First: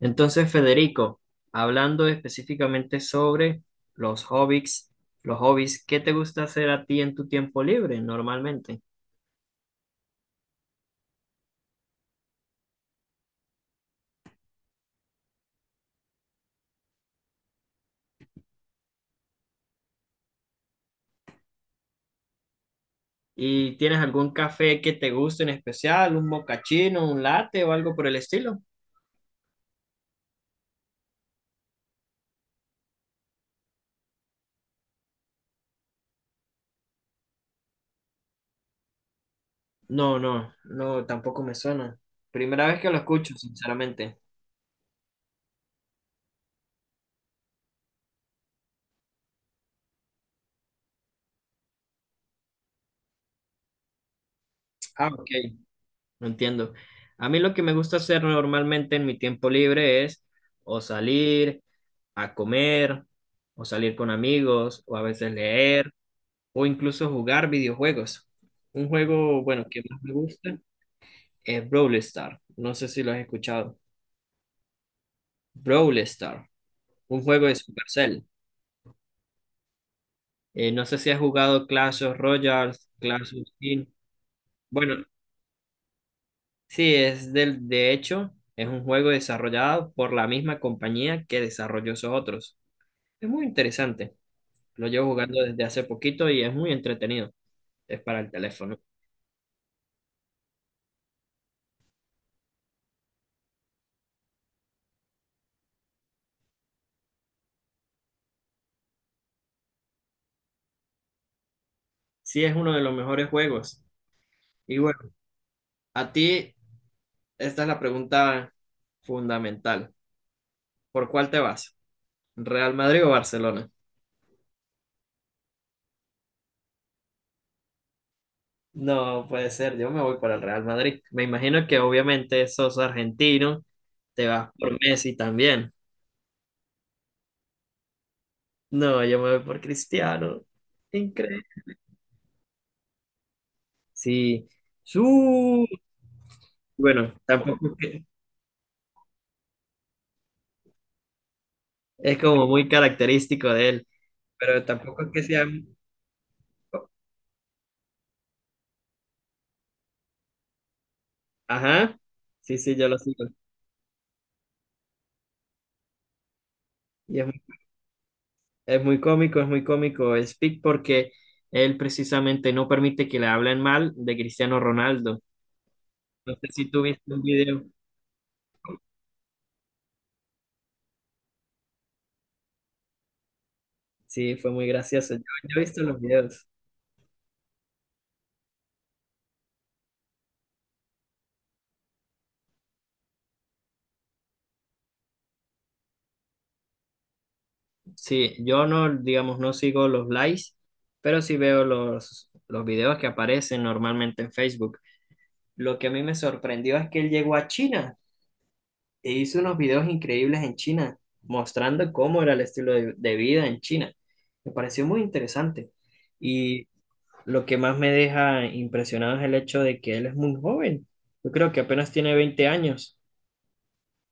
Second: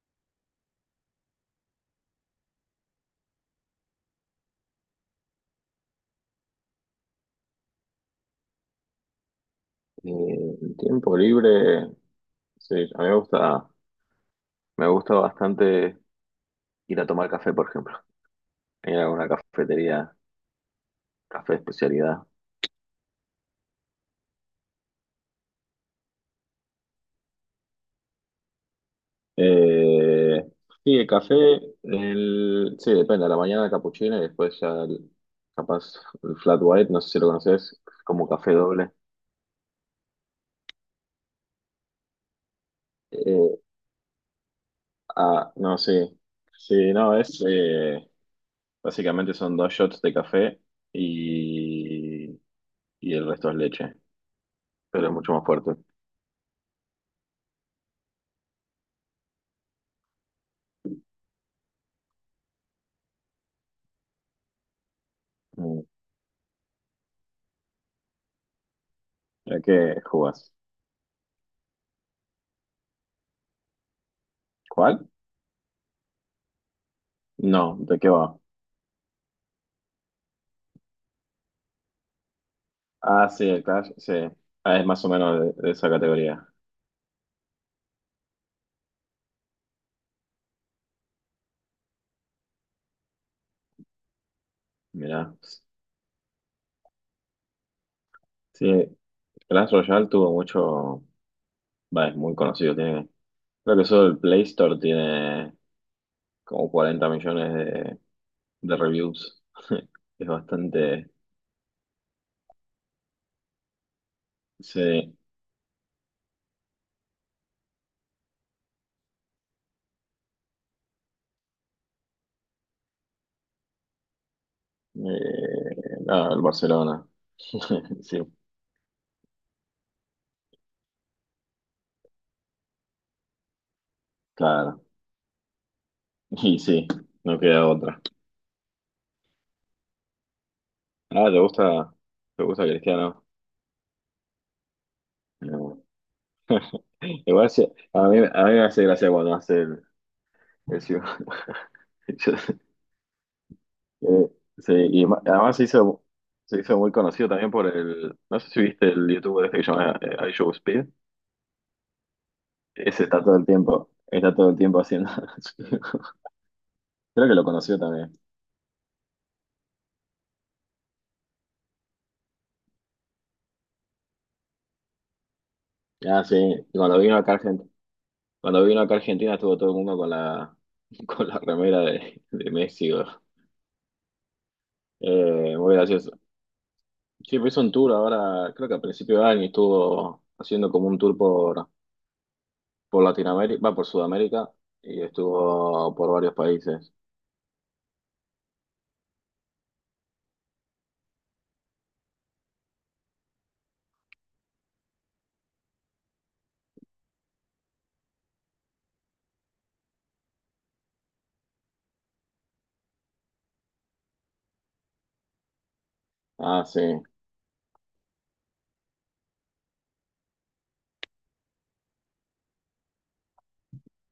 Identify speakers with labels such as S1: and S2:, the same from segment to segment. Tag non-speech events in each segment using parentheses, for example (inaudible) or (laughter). S1: Entonces, Federico, hablando específicamente sobre los hobbies, ¿qué te gusta hacer a ti en tu tiempo libre normalmente?
S2: Eh, el tiempo libre, sí, a mí me gusta bastante ir a tomar café, por ejemplo, ir a una cafetería, café de especialidad.
S1: ¿Y tienes algún café que te guste en especial, un mocachino, un latte o algo por el estilo?
S2: Eh, sí, el café, el, sí, depende, a la mañana el capuchino y después ya el- capaz el flat white, no sé si lo conoces, como café doble.
S1: No, no, no, tampoco me suena. Primera vez que lo escucho,
S2: Eh,
S1: sinceramente.
S2: no, sí, sí, no, es, básicamente son dos shots de café y, y el resto es leche, pero
S1: Ah,
S2: es
S1: ok,
S2: mucho más fuerte.
S1: no entiendo. A mí lo que me gusta hacer normalmente en mi tiempo libre es o salir a comer, o salir con amigos, o a veces
S2: Mm.
S1: leer o incluso jugar videojuegos. Un juego,
S2: ¿De
S1: bueno, que
S2: qué
S1: más me
S2: jugás?
S1: gusta es Brawl Stars. No sé si lo has escuchado.
S2: ¿Cuál?
S1: Brawl Stars, un juego de
S2: No, ¿de qué
S1: Supercell.
S2: va?
S1: No sé si has jugado Clash of Royale,
S2: Ah,
S1: Clash of
S2: sí, el
S1: Kings.
S2: Clash, sí. Ah, es
S1: Bueno,
S2: más o menos de esa categoría.
S1: sí, es del, de hecho, es un juego desarrollado por la misma compañía que desarrolló esos otros. Es muy interesante. Lo llevo
S2: Mirá.
S1: jugando desde hace poquito y es muy entretenido. Es para el
S2: Sí,
S1: teléfono.
S2: Clash Royale tuvo mucho. Va, es muy conocido. Tiene, creo que solo el Play Store tiene como 40 millones de reviews. (laughs) Es bastante.
S1: Sí, es uno de los mejores juegos. Y
S2: Sí.
S1: bueno, a ti esta es la pregunta fundamental. ¿Por cuál te vas? ¿Real Madrid o Barcelona?
S2: El Barcelona. (laughs) Sí,
S1: No puede ser, yo me voy para el Real Madrid. Me imagino que obviamente sos argentino, te vas por
S2: claro.
S1: Messi también.
S2: Y sí, no queda otra.
S1: No, yo me voy por Cristiano.
S2: Ah,
S1: Increíble.
S2: te gusta Cristiano?
S1: Sí. Su...
S2: No.
S1: Bueno,
S2: Igual
S1: tampoco es
S2: se-
S1: que
S2: a mí me hace gracia cuando hace el ciu-
S1: es como muy
S2: (laughs)
S1: característico de él,
S2: Yo- eh,
S1: pero
S2: sí,
S1: tampoco
S2: y
S1: es
S2: ma-
S1: que sea...
S2: además se hizo muy conocido también por el, no sé si viste el youtuber este que se llama I Show Speed,
S1: Ajá. Sí, sí, yo lo
S2: ese está
S1: sigo.
S2: todo el tiempo, está todo el tiempo haciendo, (laughs)
S1: Y es
S2: creo que lo conoció también.
S1: Es muy cómico, es muy cómico Speak porque él precisamente no permite que le hablen mal de Cristiano Ronaldo.
S2: Ah,
S1: No
S2: sí,
S1: sé si
S2: y
S1: tú viste un video.
S2: Cuando vino acá a Argentina estuvo todo el mundo con la (laughs) con la remera de Messi, bro.
S1: Sí, fue muy gracioso. Yo he
S2: Muy
S1: visto los
S2: gracioso.
S1: videos.
S2: Sí, pues hizo un tour ahora, creo que a principio de año estuvo haciendo como un tour por Latinoamérica, va por Sudamérica y estuvo por varios países.
S1: Sí, yo no, digamos, no sigo los likes, pero sí veo los videos que aparecen normalmente en Facebook. Lo que a mí me sorprendió es que él llegó a China e hizo unos videos increíbles en China, mostrando cómo era el estilo de vida en China. Me pareció muy interesante.
S2: Ah,
S1: Y
S2: sí.
S1: lo que más me deja impresionado es el hecho de que él es muy joven. Yo creo que apenas tiene 20 años.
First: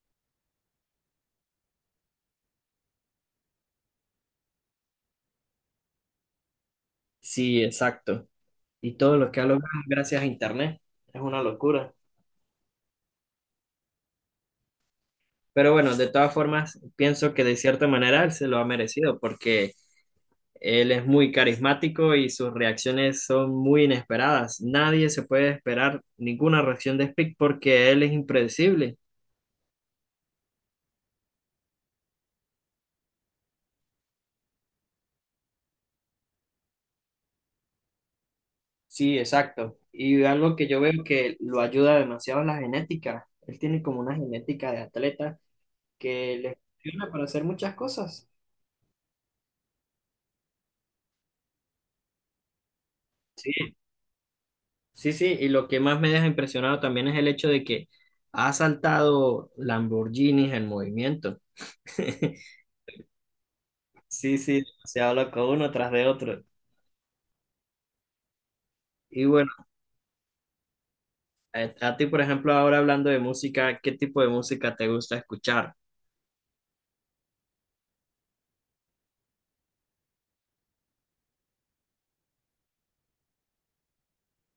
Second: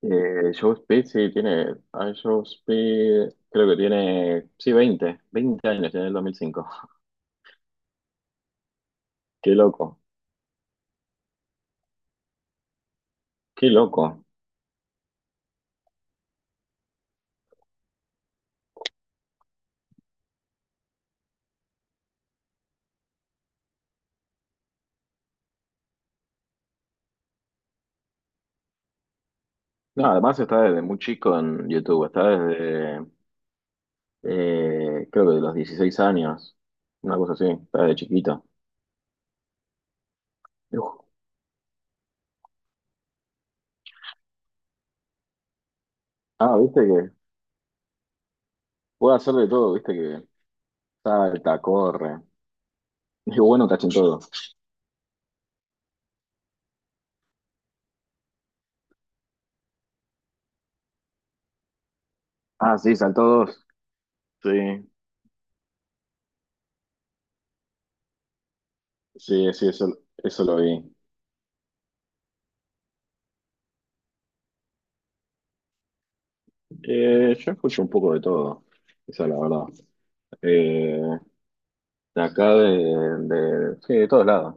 S2: Joe Speed, creo que tiene. Sí, 20 años, tiene el 2005.
S1: Sí, exacto. Y todo lo que ha
S2: Qué
S1: logrado
S2: loco,
S1: gracias a Internet es una locura.
S2: qué loco.
S1: Pero bueno, de todas formas, pienso que de cierta manera él se lo ha merecido porque él es muy carismático y sus reacciones son muy inesperadas. Nadie se puede esperar ninguna reacción de Speak porque él es impredecible.
S2: No, además está desde muy chico en YouTube. Está desde. Creo que de los 16 años. Una cosa así, está desde chiquito.
S1: Sí, exacto. Y algo que yo
S2: Uf.
S1: veo que lo ayuda demasiado es la genética. Él tiene como una genética de atleta que
S2: Ah,
S1: le
S2: viste que
S1: funciona para hacer muchas cosas.
S2: puede hacer de todo, viste que salta, corre. (laughs) Es bueno,
S1: Sí,
S2: cachin todo.
S1: sí, sí. Y lo que más me deja impresionado también es el hecho de que ha saltado Lamborghinis en movimiento. (laughs)
S2: Ah, sí, saltó dos.
S1: Sí,
S2: Sí.
S1: sí, demasiado loco uno tras de otro. Y bueno,
S2: Sí, sí, eso lo vi.
S1: a ti, por ejemplo, ahora hablando de música, ¿qué tipo de música te gusta escuchar?
S2: Yo escucho un poco de todo, esa es la verdad. Eh, de acá, de, Sí, de todos lados.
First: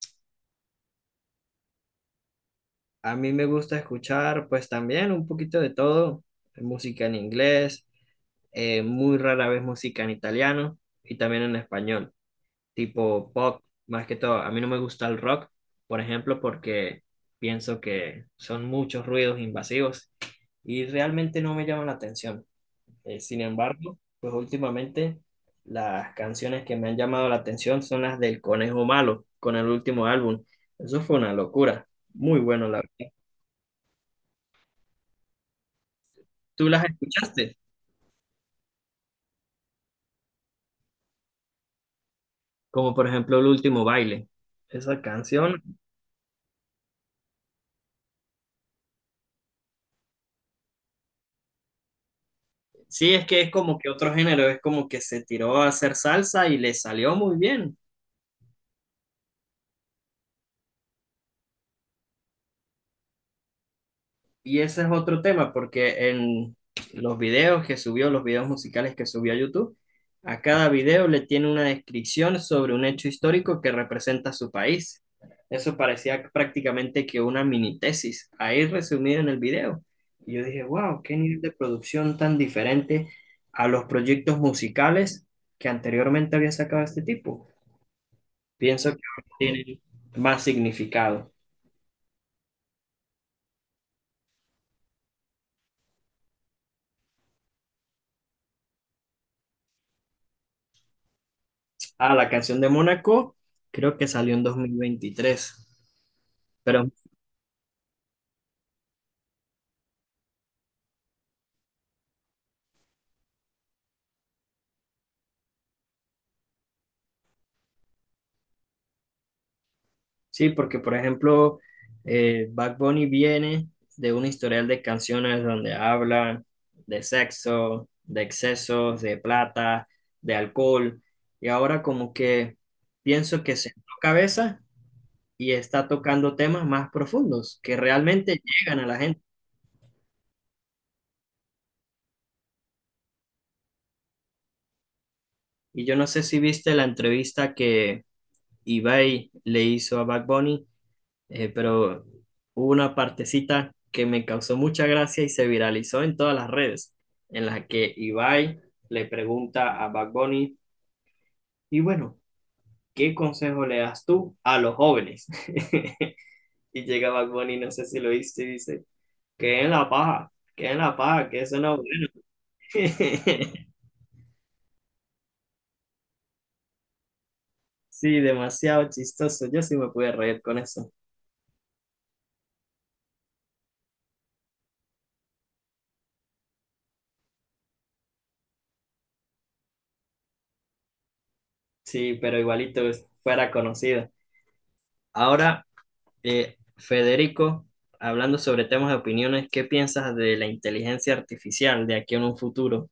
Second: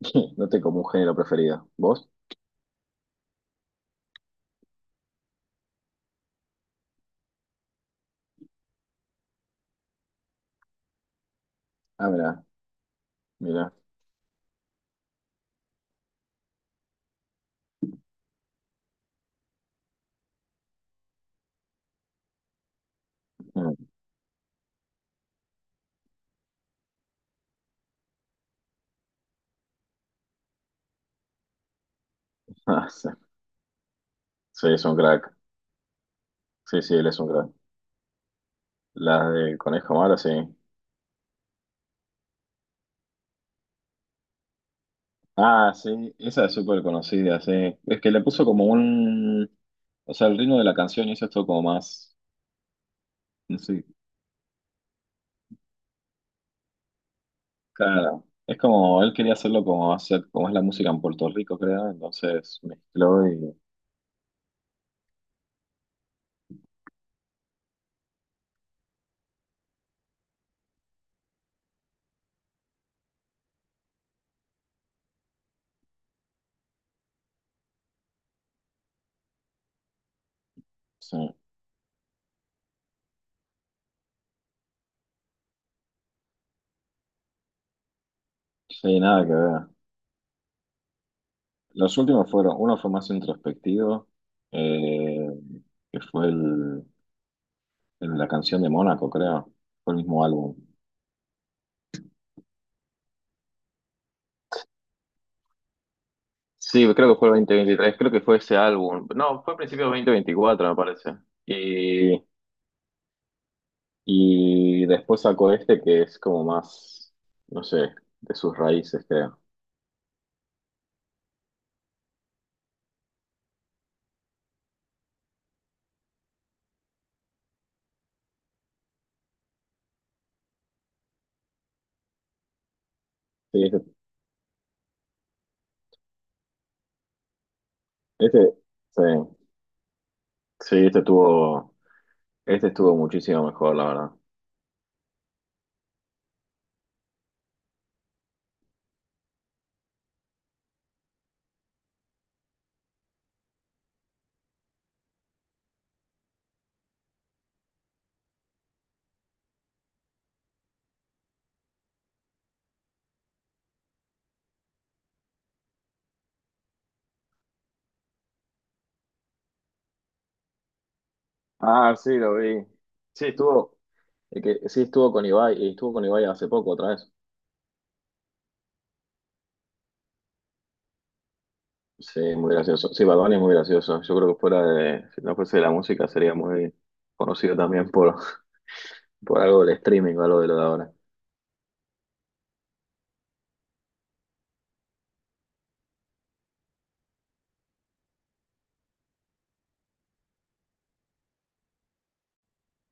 S2: (laughs) No tengo como un género preferido. ¿Vos?
S1: A mí me gusta escuchar, pues también un poquito de todo, música en inglés. Muy rara vez música en italiano y también en
S2: Ah,
S1: español,
S2: mirá,
S1: tipo pop,
S2: mirá.
S1: más que todo. A mí no me gusta el rock, por ejemplo, porque pienso que son muchos ruidos invasivos y realmente no me llaman la atención. Sin
S2: Mm.
S1: embargo, pues últimamente las canciones que me han llamado la atención son las del Conejo Malo, con el último álbum. Eso fue una locura, muy bueno, la
S2: (laughs) Ah, sí.
S1: verdad.
S2: Sí, es un crack.
S1: ¿Tú
S2: Sí,
S1: las
S2: sí, él es un crack.
S1: escuchaste?
S2: La de Conejo Malo, sí.
S1: Como por ejemplo el último baile. Esa canción
S2: Ah, sí, esa es súper conocida, sí. Es que le puso como un... O sea, el ritmo de la canción hizo esto como más,
S1: sí, es que es
S2: no
S1: como
S2: sé.
S1: que otro género, es como que se tiró a hacer salsa y le salió muy bien.
S2: Claro, es como él quería hacerlo como hacer, como es la música en Puerto Rico, creo, entonces mezcló y
S1: Y ese es otro tema, porque en los videos que subió, los videos musicales que subió a YouTube, a cada video le tiene una descripción sobre un hecho histórico que representa su país. Eso parecía prácticamente que una mini tesis, ahí resumido en el video. Y yo dije, wow, qué
S2: sí,
S1: nivel de producción tan diferente a los proyectos musicales que anteriormente había sacado este tipo. Pienso que
S2: sí, nada
S1: ahora
S2: que ver.
S1: tiene más significado.
S2: Los últimos fueron, uno fue más introspectivo, eh, que fue el, el- la canción de Mónaco, creo, fue el mismo álbum.
S1: Ah, la canción de Mónaco creo que salió en 2023. Pero
S2: Sí, creo que fue el 2023. Creo que fue ese álbum. No, fue a principios de 2024, me parece. Y, y después sacó este que es como más, no sé, de sus raíces, creo.
S1: sí, porque por ejemplo, Bad Bunny viene de un historial de canciones donde habla de sexo, de excesos, de plata, de alcohol. Y ahora como que pienso que
S2: Sí,
S1: se
S2: este,
S1: cabeza y está tocando temas más profundos que realmente
S2: este,
S1: llegan a la
S2: sí.
S1: gente.
S2: Sí, este estuvo muchísimo mejor, la verdad.
S1: Y yo no sé si viste la entrevista que Ibai le hizo a Bad Bunny, pero hubo una partecita que me causó mucha gracia y se viralizó en todas las redes, en las que Ibai le pregunta a Bad Bunny, y bueno, ¿qué consejo le das tú a los jóvenes? (laughs) Y llega Bad Bunny, no sé si lo viste, y dice, que en la paja, que en la paja, que eso no...
S2: Ah, sí, lo vi. Sí, estuvo,
S1: (laughs)
S2: sí, estuvo con Ibai, y estuvo con Ibai hace poco otra vez.
S1: Sí, demasiado chistoso, yo sí me pude reír con eso.
S2: Sí, muy gracioso. Sí, Bad Bunny es muy gracioso. Yo creo que fuera de, si no fuese de la música, sería muy conocido también por, (laughs) por algo del streaming o algo de lo de ahora.
S1: Sí, pero igualito pues, fuera conocido. Ahora Federico, hablando sobre temas de opiniones, ¿qué piensas de la inteligencia artificial de aquí en un futuro?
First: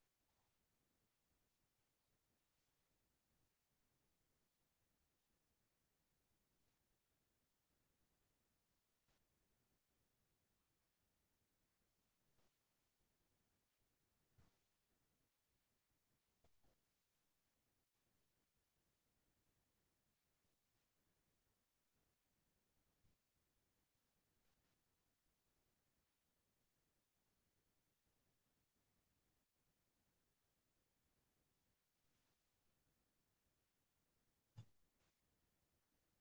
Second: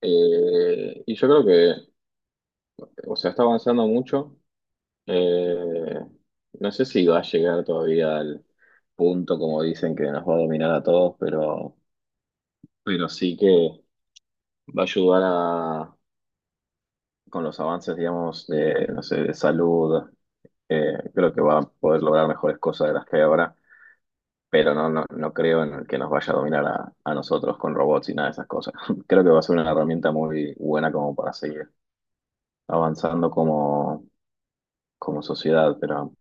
S2: Yo creo que, o sea, está avanzando mucho. Eh, no sé si va a llegar todavía al punto, como dicen, que nos va a dominar a todos, pero sí que va a ayudar a, con los avances, digamos, de, no sé, de salud. Creo que va a poder lograr mejores cosas de las que hay ahora, pero no creo en que nos vaya a dominar a nosotros con robots y nada de esas cosas. (laughs) Creo que va a ser una herramienta muy buena como para seguir avanzando como sociedad, pero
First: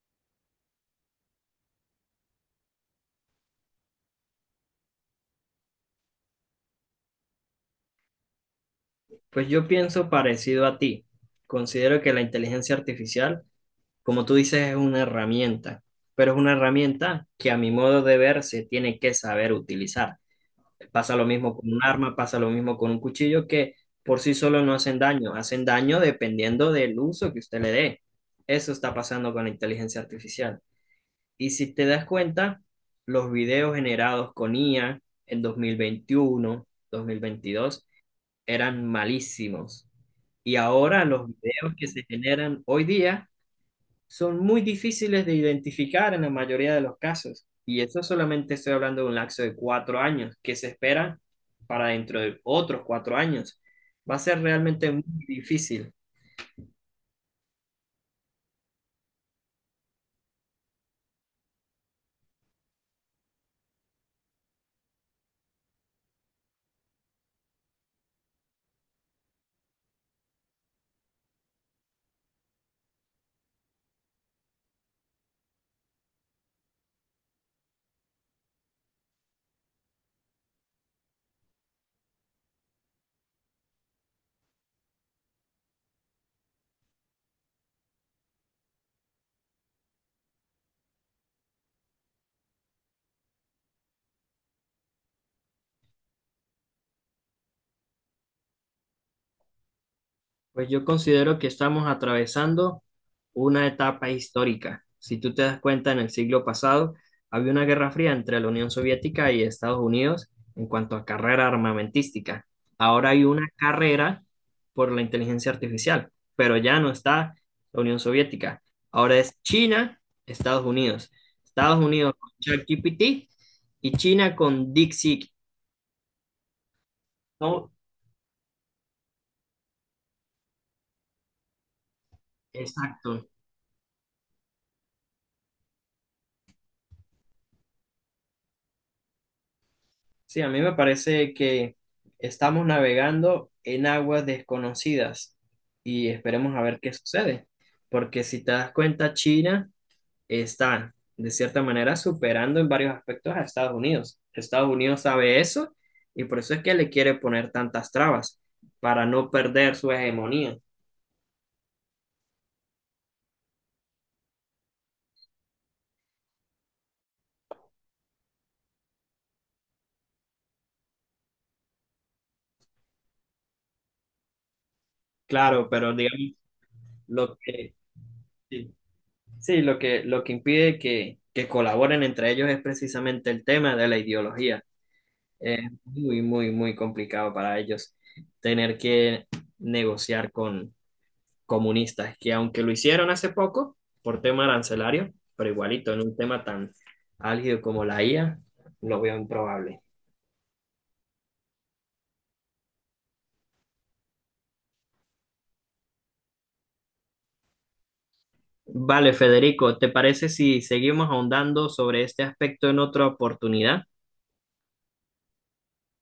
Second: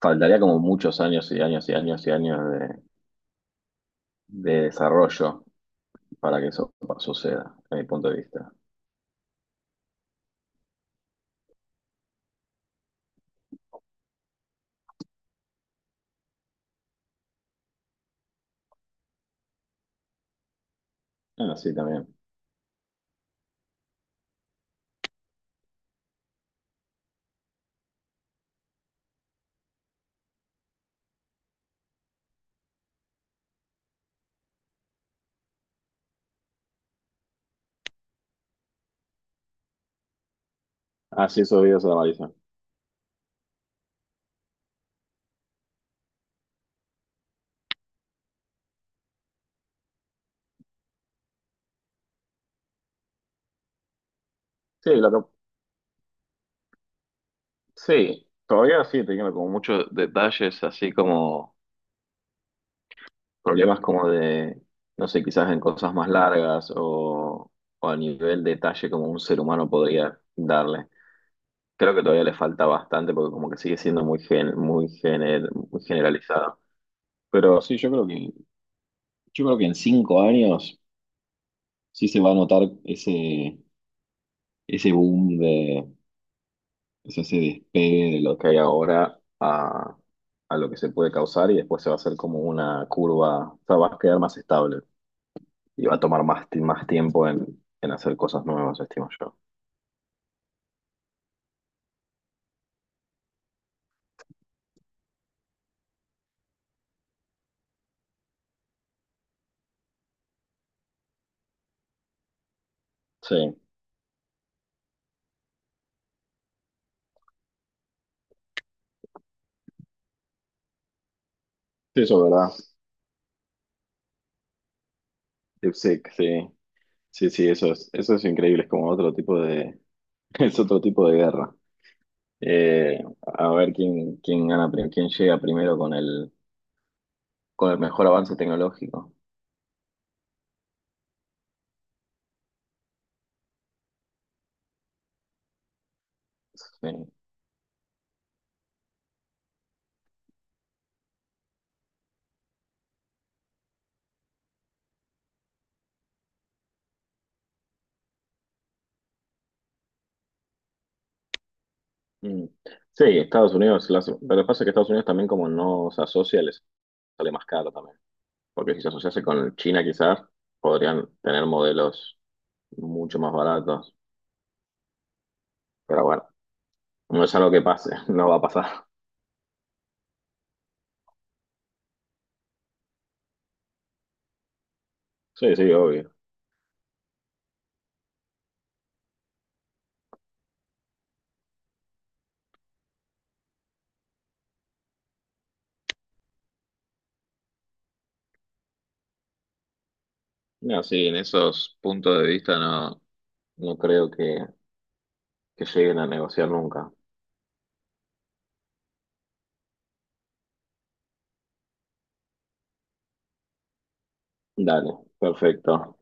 S2: faltaría como muchos años y años y años y años de desarrollo para que eso suceda, desde mi punto de vista.
S1: Pues yo pienso parecido a ti. Considero que la inteligencia artificial, como tú dices, es una herramienta, pero es una herramienta que a mi modo de ver se tiene que saber utilizar. Pasa lo mismo con
S2: Así
S1: un
S2: también.
S1: arma, pasa lo mismo con un cuchillo, que por sí solo no hacen daño, hacen daño dependiendo del uso que usted le dé. Eso está pasando con la inteligencia artificial. Y si te das cuenta, los videos generados con IA en 2021 2022 eran malísimos. Y ahora los
S2: Así esos
S1: videos
S2: videos
S1: que
S2: de la
S1: se
S2: Marisa.
S1: generan hoy día son muy difíciles de identificar en la mayoría de los casos. Y eso solamente estoy hablando de un lapso de 4 años que se espera para dentro de otros 4 años. Va a ser realmente
S2: Sí,
S1: muy
S2: lo que
S1: difícil.
S2: Sí, todavía sí, teniendo como muchos detalles, así como problemas no sé, quizás en cosas más largas o a nivel detalle como un ser humano podría darle. Creo que todavía le falta bastante porque como que sigue siendo muy gen- muy gener- muy generalizado. Pero sí, yo creo que en 5 años sí se va a notar ese boom, ese se despegue de lo que hay ahora a lo que se puede causar y después se va a hacer como una curva, o sea, va a quedar más estable y va a tomar más, ti- más tiempo en hacer cosas nuevas, estimo yo.
S1: Pues yo considero que estamos atravesando una etapa histórica. Si tú te das cuenta, en el siglo pasado había una guerra fría entre la Unión Soviética y Estados Unidos en cuanto a carrera armamentística. Ahora hay
S2: Sí,
S1: una carrera por la inteligencia artificial, pero ya no está la Unión Soviética. Ahora es China, Estados Unidos. Estados
S2: sí,
S1: Unidos
S2: eso
S1: con
S2: es verdad.
S1: ChatGPT y China con DeepSeek.
S2: DeepSeek, sí, sí, sí,
S1: No,
S2: eso es increíble, es como otro tipo de, (laughs) es otro tipo de guerra. Eh,
S1: exacto,
S2: quién gana, pri- quién llega primero con el mejor avance tecnológico.
S1: sí, a mí me parece que estamos navegando en aguas desconocidas y esperemos a ver qué
S2: Sí.
S1: sucede, porque si te das cuenta, China está de cierta manera superando en varios aspectos a Estados Unidos. Estados Unidos sabe eso y por eso es que le quiere poner tantas trabas para no perder su hegemonía.
S2: Mm. Sí, lo que pasa es que Estados Unidos también como no se asocia, les sale más caro también, porque si se asociase con China quizás podrían tener modelos mucho más baratos,
S1: Claro, pero
S2: pero bueno,
S1: digamos,
S2: no es
S1: lo
S2: algo que
S1: que,
S2: pase, (laughs) no va a
S1: sí,
S2: pasar.
S1: sí, lo que impide que colaboren entre ellos es precisamente el tema de la ideología.
S2: Sí,
S1: Es
S2: sí, obvio.
S1: muy, muy, muy complicado para ellos tener que negociar con comunistas, que aunque lo hicieron hace poco por tema arancelario, pero igualito en un tema tan álgido como la IA, lo veo improbable.
S2: No, sí, en esos puntos de vista no, no creo que lleguen a negociar nunca.
S1: Vale, Federico, ¿te parece si seguimos ahondando sobre este aspecto en otra oportunidad?
S2: Dale, perfecto.